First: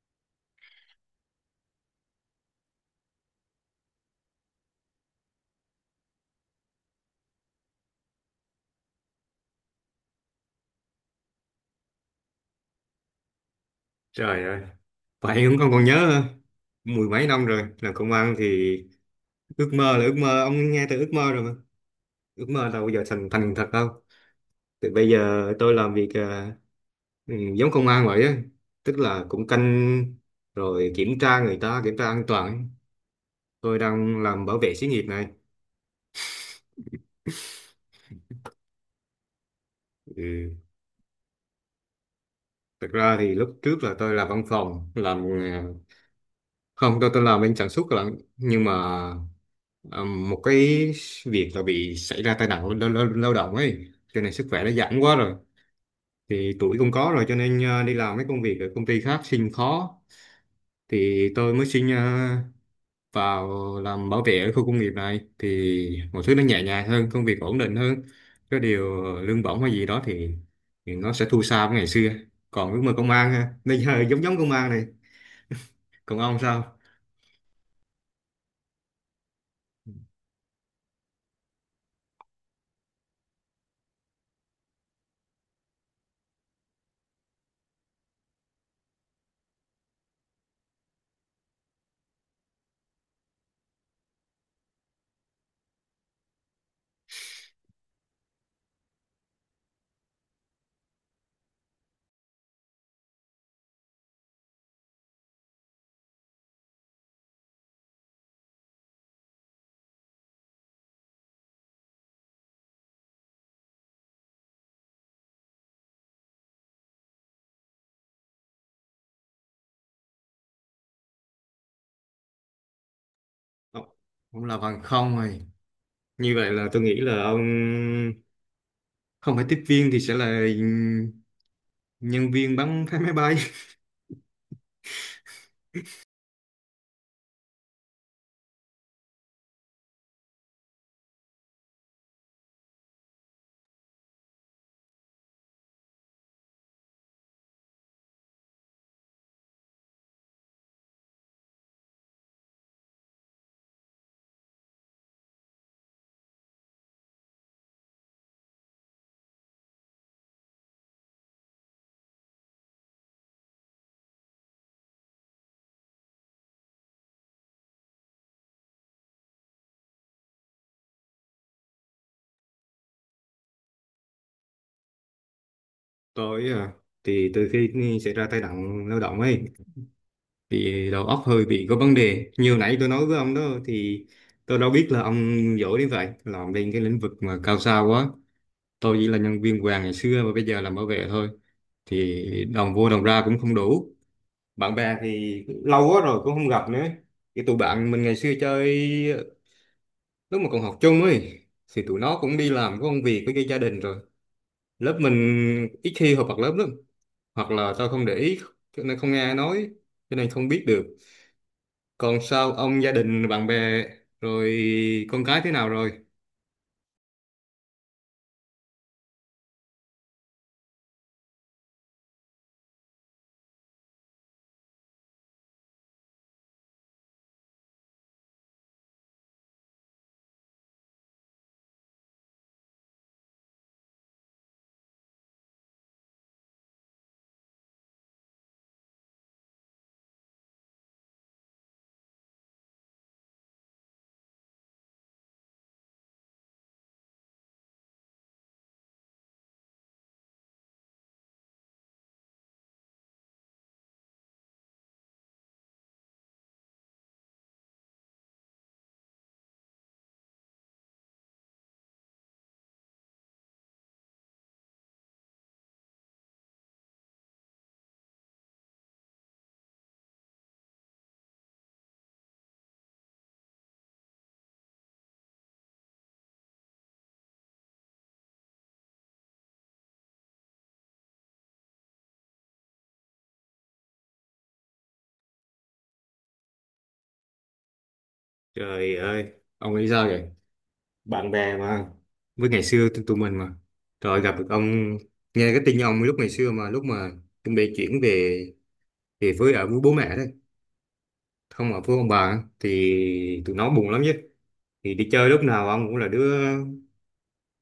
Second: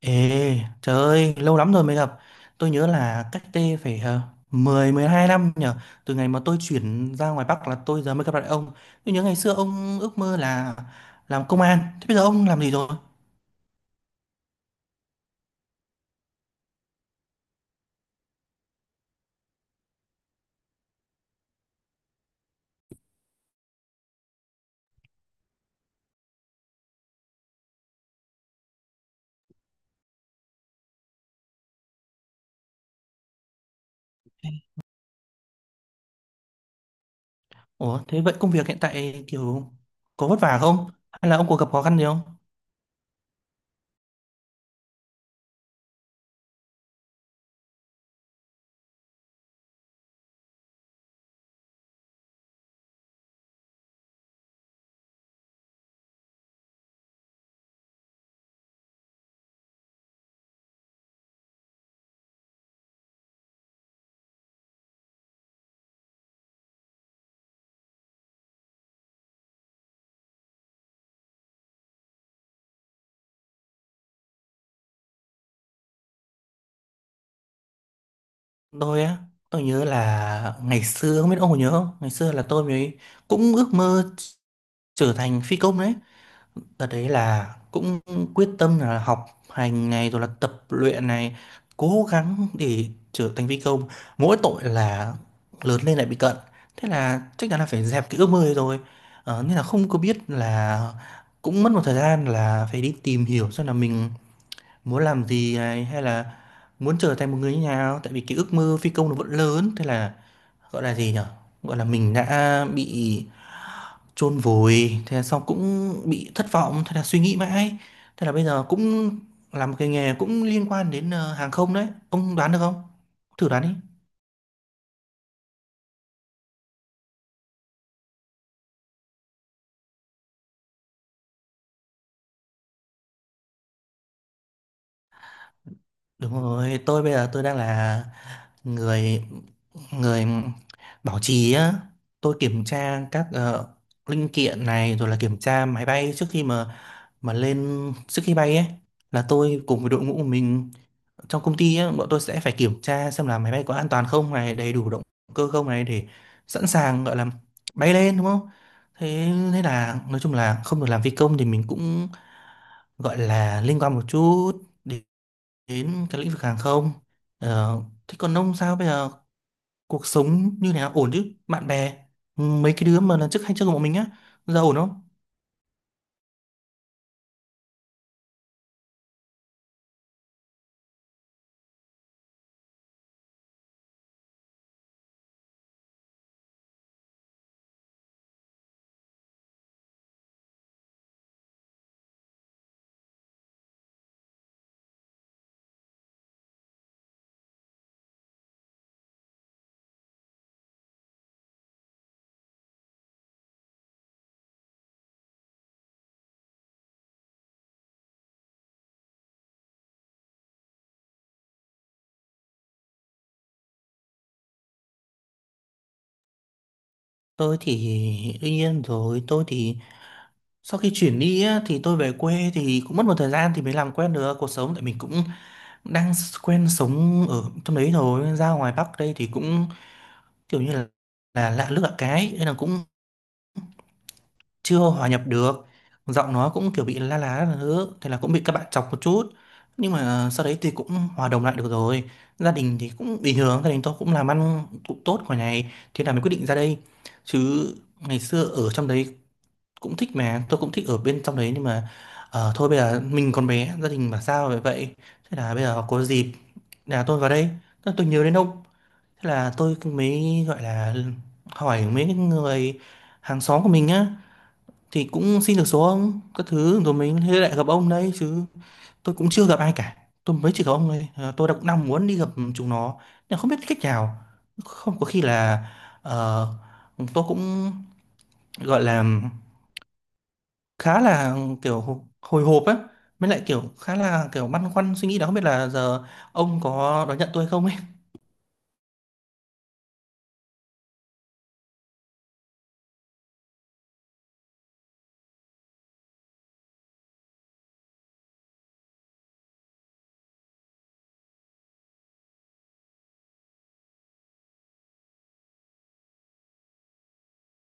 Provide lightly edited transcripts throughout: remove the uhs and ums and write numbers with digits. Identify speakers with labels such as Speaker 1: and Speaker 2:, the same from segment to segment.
Speaker 1: Ê, trời ơi, lâu lắm rồi mới gặp. Tôi nhớ là cách đây phải 10 12 năm nhở. Từ ngày mà tôi chuyển ra ngoài Bắc là tôi giờ mới gặp lại ông. Tôi nhớ ngày xưa ông ước mơ là làm công an. Thế bây giờ ông làm gì rồi?
Speaker 2: Trời ơi, vậy cũng con còn nhớ hả? Mười mấy năm rồi làm công an thì ước mơ là ước mơ, ông nghe từ ước mơ rồi mà ước mơ đâu bao giờ thành thành thật đâu. Thì bây giờ tôi làm việc giống công an vậy á, tức là cũng canh rồi kiểm tra, người ta kiểm tra an toàn. Tôi đang làm bảo vệ xí nghiệp này.
Speaker 1: Ủa, thế vậy công việc hiện tại kiểu có vất
Speaker 2: Ừ.
Speaker 1: vả không? Hay là ông có gặp khó khăn gì không?
Speaker 2: Thực ra thì lúc trước là tôi làm văn phòng, làm không, tôi làm bên sản xuất lận, nhưng mà ờ, một cái việc là bị xảy ra tai nạn lao động ấy, cho nên sức khỏe nó giảm quá rồi. Thì tuổi cũng có rồi, cho nên đi làm mấy công việc ở công ty khác xin khó, thì tôi mới xin vào làm bảo vệ ở khu công nghiệp này, thì mọi thứ nó nhẹ nhàng hơn, công việc ổn định hơn. Cái điều lương bổng hay gì đó thì nó sẽ thua xa với ngày xưa. Còn ước mơ công an ha, bây giờ giống giống công an này. Còn ông sao?
Speaker 1: Tôi á, tôi nhớ là ngày xưa, không biết ông có nhớ không? Ngày xưa là tôi mới cũng ước mơ trở thành phi công đấy. Đợt đấy là cũng quyết tâm là học hành này rồi là tập luyện này, cố gắng để trở thành phi công, mỗi tội là lớn lên lại bị cận, thế là chắc chắn là phải dẹp cái ước mơ ấy rồi. Nên là không có biết là cũng mất một thời gian là phải đi tìm hiểu xem là mình muốn làm gì này, hay là muốn trở thành một người như nào, tại vì cái ước mơ phi công nó vẫn lớn. Thế là gọi là gì nhở, gọi là mình đã bị chôn vùi, thế là xong, cũng bị thất vọng, thế là suy nghĩ mãi. Thế là bây giờ cũng làm một cái nghề cũng liên quan đến hàng không đấy, ông đoán được không, thử đoán đi.
Speaker 2: Ông ông làm hàng không rồi, như vậy là tôi nghĩ là ông không phải tiếp viên thì sẽ là nhân viên bắn phá máy bay.
Speaker 1: Đúng rồi, tôi bây giờ tôi đang là người người bảo trì á. Tôi kiểm tra các linh kiện này, rồi là kiểm tra máy bay trước khi mà lên, trước khi bay ấy. Là tôi cùng với đội ngũ của mình trong công ty á, bọn tôi sẽ phải kiểm tra xem là máy bay có an toàn không này, đầy đủ động cơ không này, để sẵn sàng gọi là bay lên, đúng không. Thế thế là nói chung là không được làm phi công thì mình cũng gọi là liên quan một chút đến, đến cái lĩnh vực hàng không. ờ, Thế còn ông sao bây giờ, cuộc sống như nào, ổn chứ, bạn bè, ừ, mấy cái đứa mà lần trước hay chơi cùng bọn mình á, giờ ổn không?
Speaker 2: Tôi à, thì từ khi xảy ra tai nạn lao động ấy thì đầu óc hơi bị có vấn đề, như nãy tôi nói với ông đó. Thì tôi đâu biết là ông giỏi đến vậy, làm bên cái lĩnh vực mà cao xa quá. Tôi chỉ là nhân viên vàng ngày xưa và bây giờ làm bảo vệ thôi, thì đồng vô đồng ra cũng không đủ. Bạn bè thì lâu quá rồi cũng không gặp nữa. Cái tụi bạn mình ngày xưa chơi lúc mà còn học chung ấy thì tụi nó cũng đi làm, có công việc với cái gia đình rồi. Lớp mình ít khi họp mặt lớp lắm. Hoặc là tao không để ý cho nên không nghe ai nói, cho nên không biết được. Còn sao ông, gia đình bạn bè rồi con cái thế nào rồi?
Speaker 1: Tôi thì đương nhiên rồi, tôi thì sau khi chuyển đi á, thì tôi về quê thì cũng mất một thời gian thì mới làm quen được cuộc sống, tại mình cũng đang quen sống ở trong đấy rồi, nên ra ngoài Bắc đây thì cũng kiểu như là lạ nước lạ cái, nên là cũng chưa hòa nhập được. Giọng nó cũng kiểu bị la lá là thứ, thế là cũng bị các bạn chọc một chút, nhưng mà sau đấy thì cũng hòa đồng lại được rồi. Gia đình thì cũng bình thường, gia đình tôi cũng làm ăn cũng tốt ngoài này, thế là mình quyết định ra đây, chứ ngày xưa ở trong đấy cũng thích, mà tôi cũng thích ở bên trong đấy, nhưng mà ờ, thôi bây giờ mình còn bé, gia đình bảo sao vậy vậy. Thế là bây giờ có dịp là tôi vào đây, tôi nhớ đến ông, thế là tôi mới gọi là hỏi mấy cái người hàng xóm của mình á, thì cũng xin được số ông các thứ, rồi mình thế lại gặp ông đấy chứ. Tôi cũng chưa gặp ai cả, tôi mới chỉ gặp ông thôi. Ờ, tôi đã cũng đang muốn đi gặp chúng nó nhưng không biết cách nào, không có khi là ờ, tôi cũng gọi là khá là kiểu hồi hộp á, mới lại kiểu khá là kiểu băn khoăn suy nghĩ đó, không biết là giờ ông có đón nhận tôi không ấy.
Speaker 2: Trời ơi, ông nghĩ sao vậy? Bạn bè mà, với ngày xưa tụi tụi mình mà. Rồi gặp được ông, nghe cái tin ông lúc ngày xưa mà lúc mà chuẩn bị chuyển về về với ở với bố mẹ đấy, không, ở với ông bà á, thì tụi nó buồn lắm chứ. Thì đi chơi lúc nào ông cũng là đứa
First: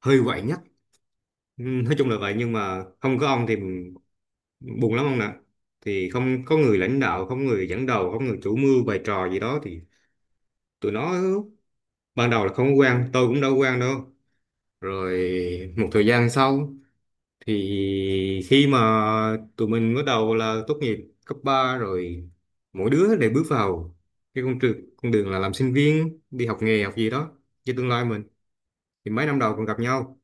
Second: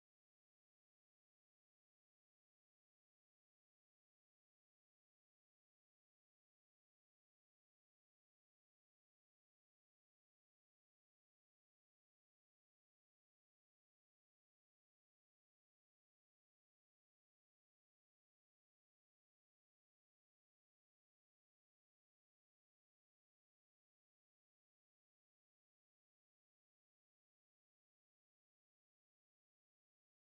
Speaker 2: hơi quậy nhất. Ừ, nói chung là vậy, nhưng mà không có ông thì buồn lắm ông nè. Thì không có người lãnh đạo, không người dẫn đầu, không người chủ mưu bày trò gì đó thì tụi nó ban đầu là không có quan, tôi cũng đâu có quan đâu. Rồi một thời gian sau, thì khi mà tụi mình bắt đầu là tốt nghiệp cấp 3 rồi, mỗi đứa đều bước vào cái con đường là làm sinh viên, đi học nghề, học gì đó cho tương lai mình, thì mấy năm đầu còn gặp nhau.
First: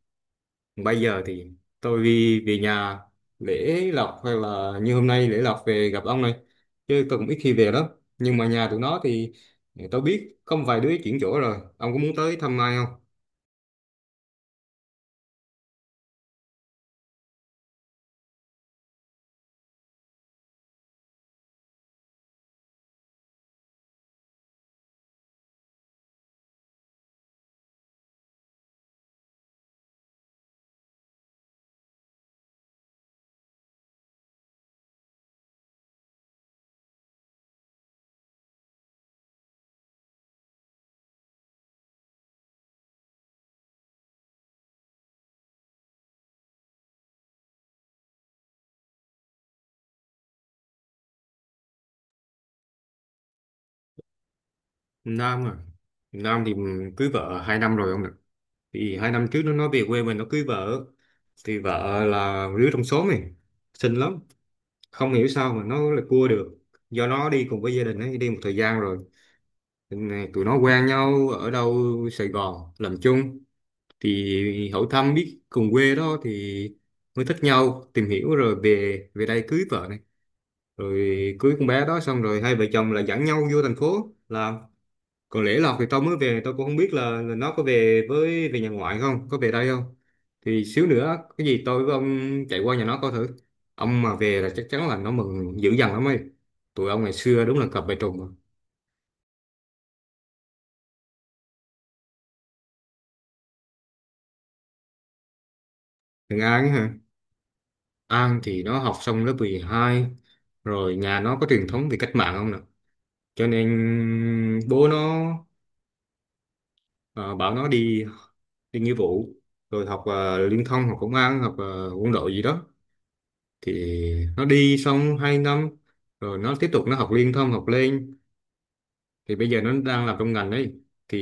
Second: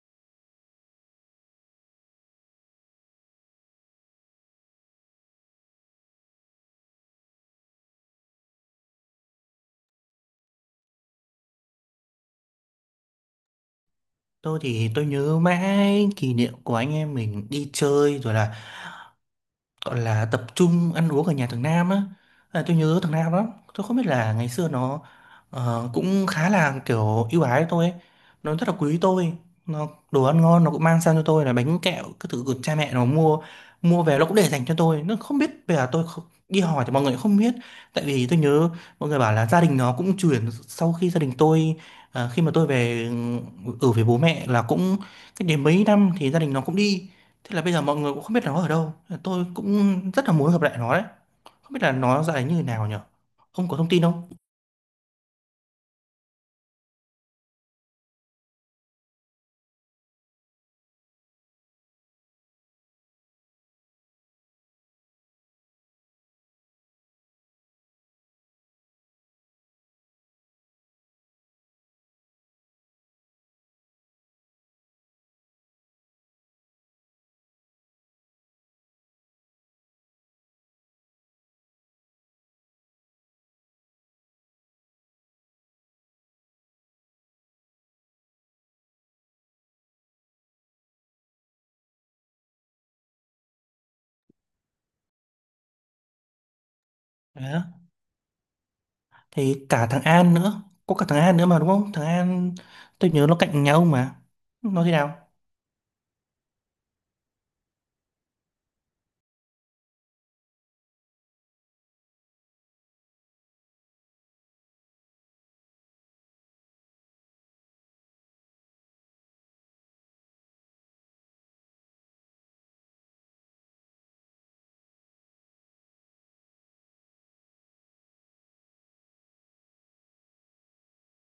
Speaker 2: Bây giờ thì tôi đi về nhà lễ lộc, hay là như hôm nay lễ lộc về gặp ông này, chứ tôi cũng ít khi về lắm. Nhưng mà nhà tụi nó thì tôi biết có một vài đứa chuyển chỗ rồi. Ông có muốn tới thăm ai không?
Speaker 1: Tôi thì tôi nhớ mãi kỷ niệm của anh em mình đi chơi, rồi là gọi là tập trung ăn uống ở nhà thằng Nam á. À, tôi nhớ thằng Nam lắm. Tôi không biết là ngày xưa nó cũng khá là kiểu ưu ái với tôi ấy. Nó rất là quý tôi, nó đồ ăn ngon nó cũng mang sang cho tôi là bánh kẹo cái thứ của cha mẹ nó mua, mua về nó cũng để dành cho tôi. Nó không biết bây giờ tôi không, đi hỏi thì mọi người cũng không biết, tại vì tôi nhớ mọi người bảo là gia đình nó cũng chuyển sau khi gia đình tôi khi mà tôi về, ừ, ở với bố mẹ là cũng cách đến mấy năm thì gia đình nó cũng đi. Thế là bây giờ mọi người cũng không biết là nó ở đâu. Tôi cũng rất là muốn gặp lại nó đấy. Không biết là nó dạy như thế nào nhỉ? Không có thông tin không?
Speaker 2: Nam à, Nam thì cưới vợ 2 năm rồi ông ạ. Thì 2 năm trước nó nói về quê mình nó cưới vợ. Thì vợ là đứa trong xóm này, xinh lắm, không hiểu sao mà nó lại cua được. Do nó đi cùng với gia đình ấy đi một thời gian rồi, nên là tụi nó quen nhau ở đâu Sài Gòn làm chung, thì hỏi thăm biết cùng quê đó, thì mới thích nhau tìm hiểu rồi về, về đây cưới vợ này, rồi cưới con bé đó xong rồi hai vợ chồng là dẫn nhau vô thành phố làm. Còn lễ lộc thì tao mới về, tao cũng không biết là nó có về với về nhà ngoại không, có về đây không. Thì xíu nữa cái gì tôi với ông chạy qua nhà nó coi thử. Ông mà về là chắc chắn là nó mừng dữ dằn lắm ấy. Tụi ông ngày
Speaker 1: Đấy.
Speaker 2: xưa đúng
Speaker 1: Á.
Speaker 2: là cặp vợ chồng mà.
Speaker 1: Thì cả thằng An nữa. Có cả thằng An nữa mà đúng không? Thằng An tôi nhớ nó cạnh nhà ông mà. Nó thế nào?
Speaker 2: Thằng An ấy hả, An thì nó học xong lớp 12 rồi. Nhà nó có truyền thống về cách mạng không nè, cho nên bố nó ờ, bảo nó đi, đi nghĩa vụ, rồi học liên thông, học công an, học quân đội gì đó. Thì nó đi xong 2 năm rồi nó tiếp tục, nó học liên thông, học lên. Thì bây giờ nó đang làm trong ngành đấy. Thì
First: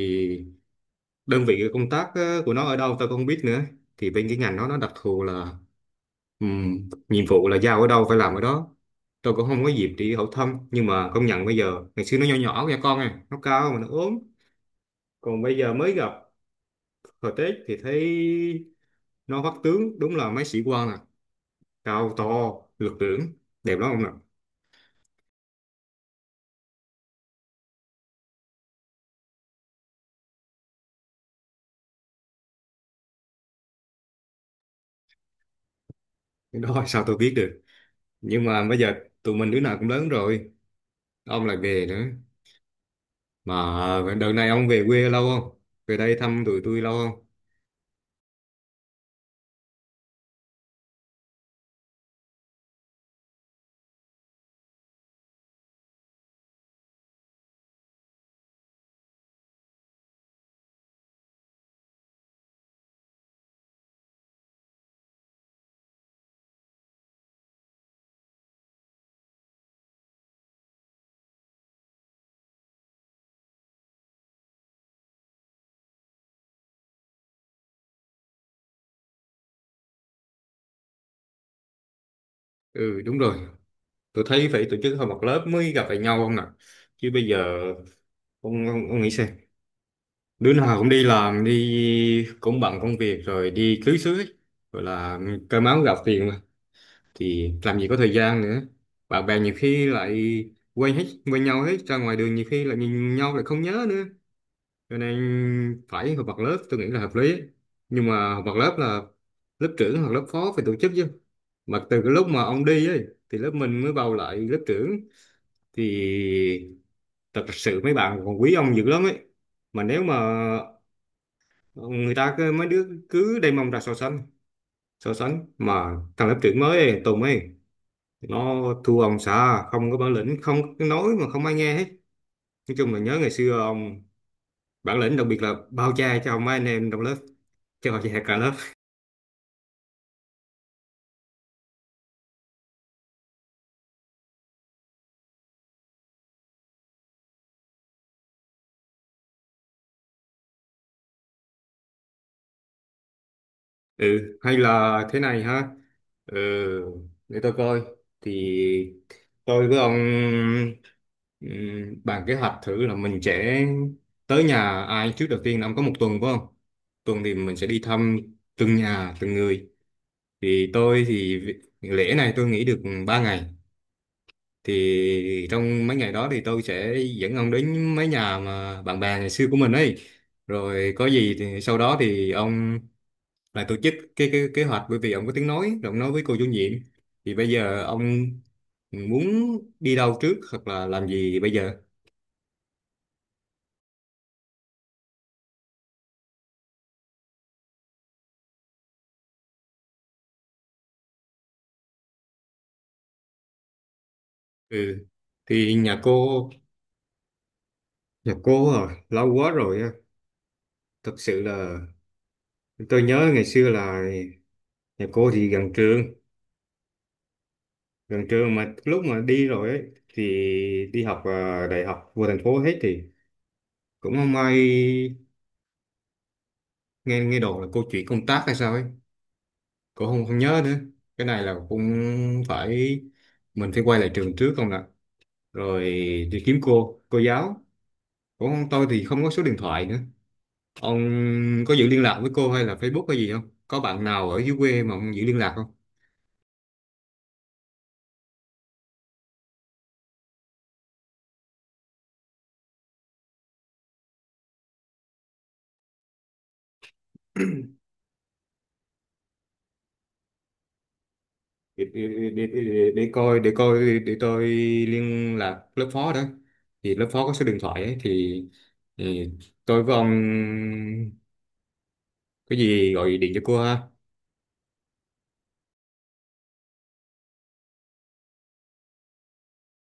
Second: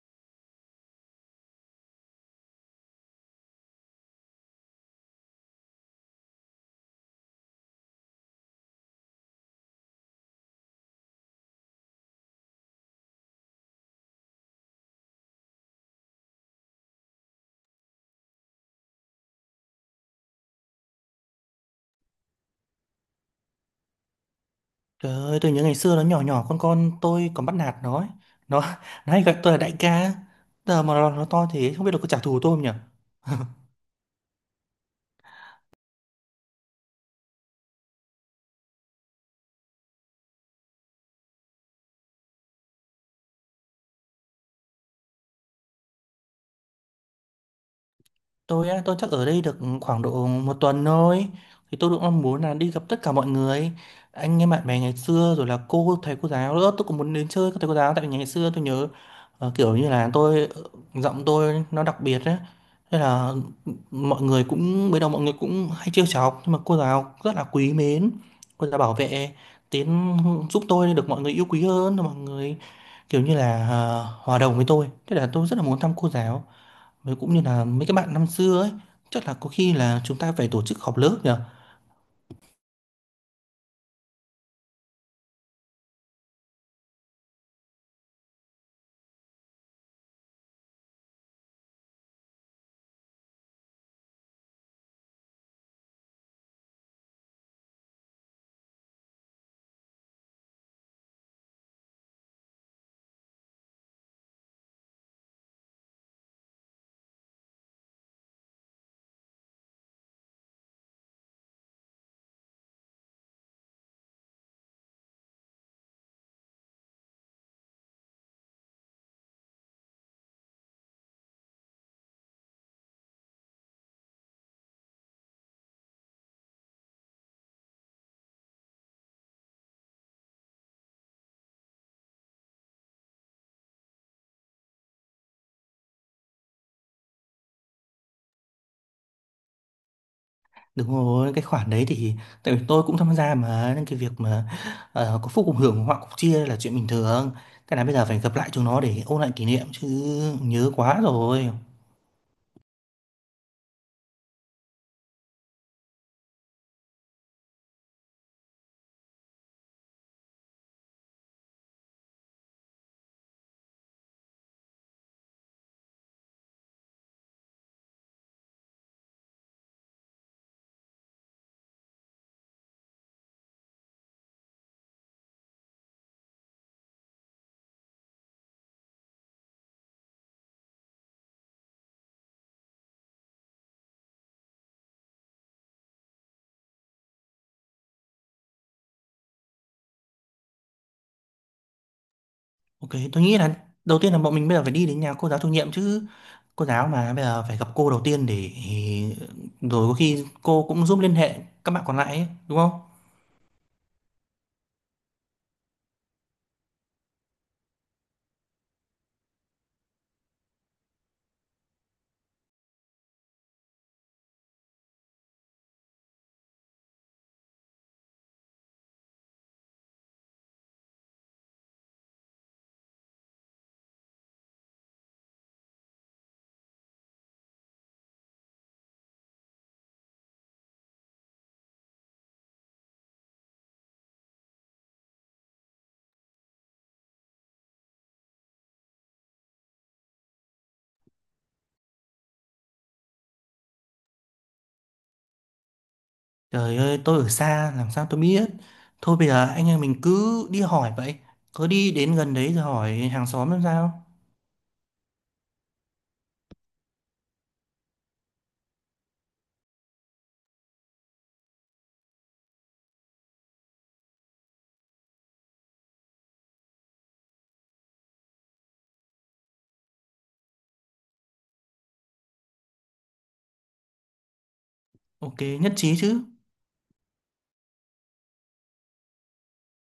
Speaker 2: đơn vị công tác của nó ở đâu tao không biết nữa. Thì bên cái ngành nó đặc thù là nhiệm vụ là giao ở đâu phải làm ở đó. Tôi cũng không có dịp đi hỏi thăm, nhưng mà công nhận bây giờ, ngày xưa nó nhỏ nhỏ nha con à, nó cao mà nó ốm. Còn bây giờ mới gặp, hồi Tết thì thấy nó vắt tướng đúng là mấy sĩ quan nè, cao to, lực lưỡng, đẹp lắm ông nè.
Speaker 1: Trời ơi, tôi nhớ ngày xưa nó nhỏ nhỏ con tôi còn bắt nạt nó ấy. Nó, nó hay gọi tôi là đại ca. Giờ mà nó to thế không biết là có trả thù tôi không nhỉ?
Speaker 2: Cái đó sao tôi biết được. Nhưng mà bây giờ tụi mình đứa nào cũng lớn rồi, ông lại về nữa. Mà đợt này ông về quê lâu không? Về đây thăm tụi tôi lâu không?
Speaker 1: Tôi á, tôi chắc ở đây được khoảng độ một tuần thôi. Thì tôi cũng mong muốn là đi gặp tất cả mọi người, anh em bạn bè ngày xưa, rồi là cô thầy cô giáo nữa. Tôi cũng muốn đến chơi các thầy cô giáo, tại vì ngày xưa tôi nhớ kiểu như là tôi giọng tôi nó đặc biệt á. Thế là mọi người cũng bây đầu mọi người cũng hay trêu chọc, nhưng mà cô giáo rất là quý mến. Cô giáo bảo vệ tiến, giúp tôi được mọi người yêu quý hơn, mọi người kiểu như là hòa đồng với tôi. Thế là tôi rất là muốn thăm cô giáo. Với cũng như là mấy cái bạn năm xưa ấy, chắc là có khi là chúng ta phải tổ chức họp lớp nhờ.
Speaker 2: Ừ đúng rồi, tôi thấy phải tổ chức họp mặt lớp mới gặp lại nhau ông nè. Chứ bây giờ ông, nghĩ xem, đứa nào cũng đi làm, đi cũng bận công việc rồi đi cưới xứ ấy. Gọi là cơm áo gạo tiền thì làm gì có thời gian nữa, bạn bè nhiều khi lại quên hết, quên nhau hết, ra ngoài đường nhiều khi lại nhìn nhau lại không nhớ nữa, cho nên phải họp mặt lớp tôi nghĩ là hợp lý. Nhưng mà họp mặt lớp là lớp trưởng hoặc lớp phó phải tổ chức chứ. Mà từ cái lúc mà ông đi ấy thì lớp mình mới bầu lại lớp trưởng. Thì thật sự mấy bạn còn quý ông dữ lắm ấy. Mà nếu mà người ta cứ, mấy đứa cứ đem mông ra so sánh, mà thằng lớp trưởng mới ấy, Tùng ấy, nó thua ông xã, không có bản lĩnh, không có nói mà không ai nghe hết. Nói chung là nhớ ngày xưa ông bản lĩnh, đặc biệt là bao che cho mấy anh em trong lớp, cho che cả lớp.
Speaker 1: Đúng rồi, cái khoản đấy thì tại vì tôi cũng tham gia mà, nên cái việc mà có phúc cùng hưởng họa cùng chia là chuyện bình thường. Cái này bây giờ phải gặp lại chúng nó để ôn lại kỷ niệm chứ, nhớ quá rồi.
Speaker 2: Ừ hay là thế này ha. Ừ, để tôi coi, thì tôi với ông bàn kế hoạch thử là mình sẽ tới nhà ai trước đầu tiên. Ông có một tuần phải không? Tuần thì mình sẽ đi thăm từng nhà, từng người. Thì tôi thì lễ này tôi nghỉ được 3 ngày, thì trong mấy ngày đó thì tôi sẽ dẫn ông đến mấy nhà mà bạn bè ngày xưa của mình ấy. Rồi có gì thì sau đó thì ông lại tổ chức cái kế hoạch, bởi vì ông có tiếng nói rồi, ông nói với cô chủ nhiệm. Thì bây giờ ông muốn đi đâu trước hoặc là làm gì bây giờ?
Speaker 1: Ok, tôi nghĩ là đầu tiên là bọn mình bây giờ phải đi đến nhà cô giáo chủ nhiệm chứ. Cô giáo mà bây giờ phải gặp cô đầu tiên, để rồi có khi cô cũng giúp liên hệ các bạn còn lại ấy, đúng không?
Speaker 2: Ừ, thì nhà cô à lâu quá rồi á. Thật sự là tôi nhớ ngày xưa là nhà cô thì gần trường, gần trưa mà lúc mà đi rồi ấy, thì đi học, à, đại học vô thành phố hết, thì cũng không may nghe nghe đồn là cô chuyển công tác hay sao ấy, cũng không không nhớ nữa. Cái này là cũng phải, mình phải quay lại trường trước không ạ? Rồi đi kiếm cô giáo, cũng tôi thì không có số điện thoại nữa. Ông có giữ liên lạc với cô hay là Facebook hay gì không? Có bạn nào ở dưới quê mà ông giữ liên lạc không?
Speaker 1: Trời ơi, tôi ở xa làm sao tôi biết. Thôi bây giờ anh em mình cứ đi hỏi vậy. Cứ đi đến gần đấy rồi hỏi hàng xóm làm sao.
Speaker 2: Để coi, để tôi liên lạc lớp phó đó, thì lớp phó có số điện thoại ấy, thì tôi với ông có gì gọi điện cho cô ha.
Speaker 1: Ok, nhất trí chứ.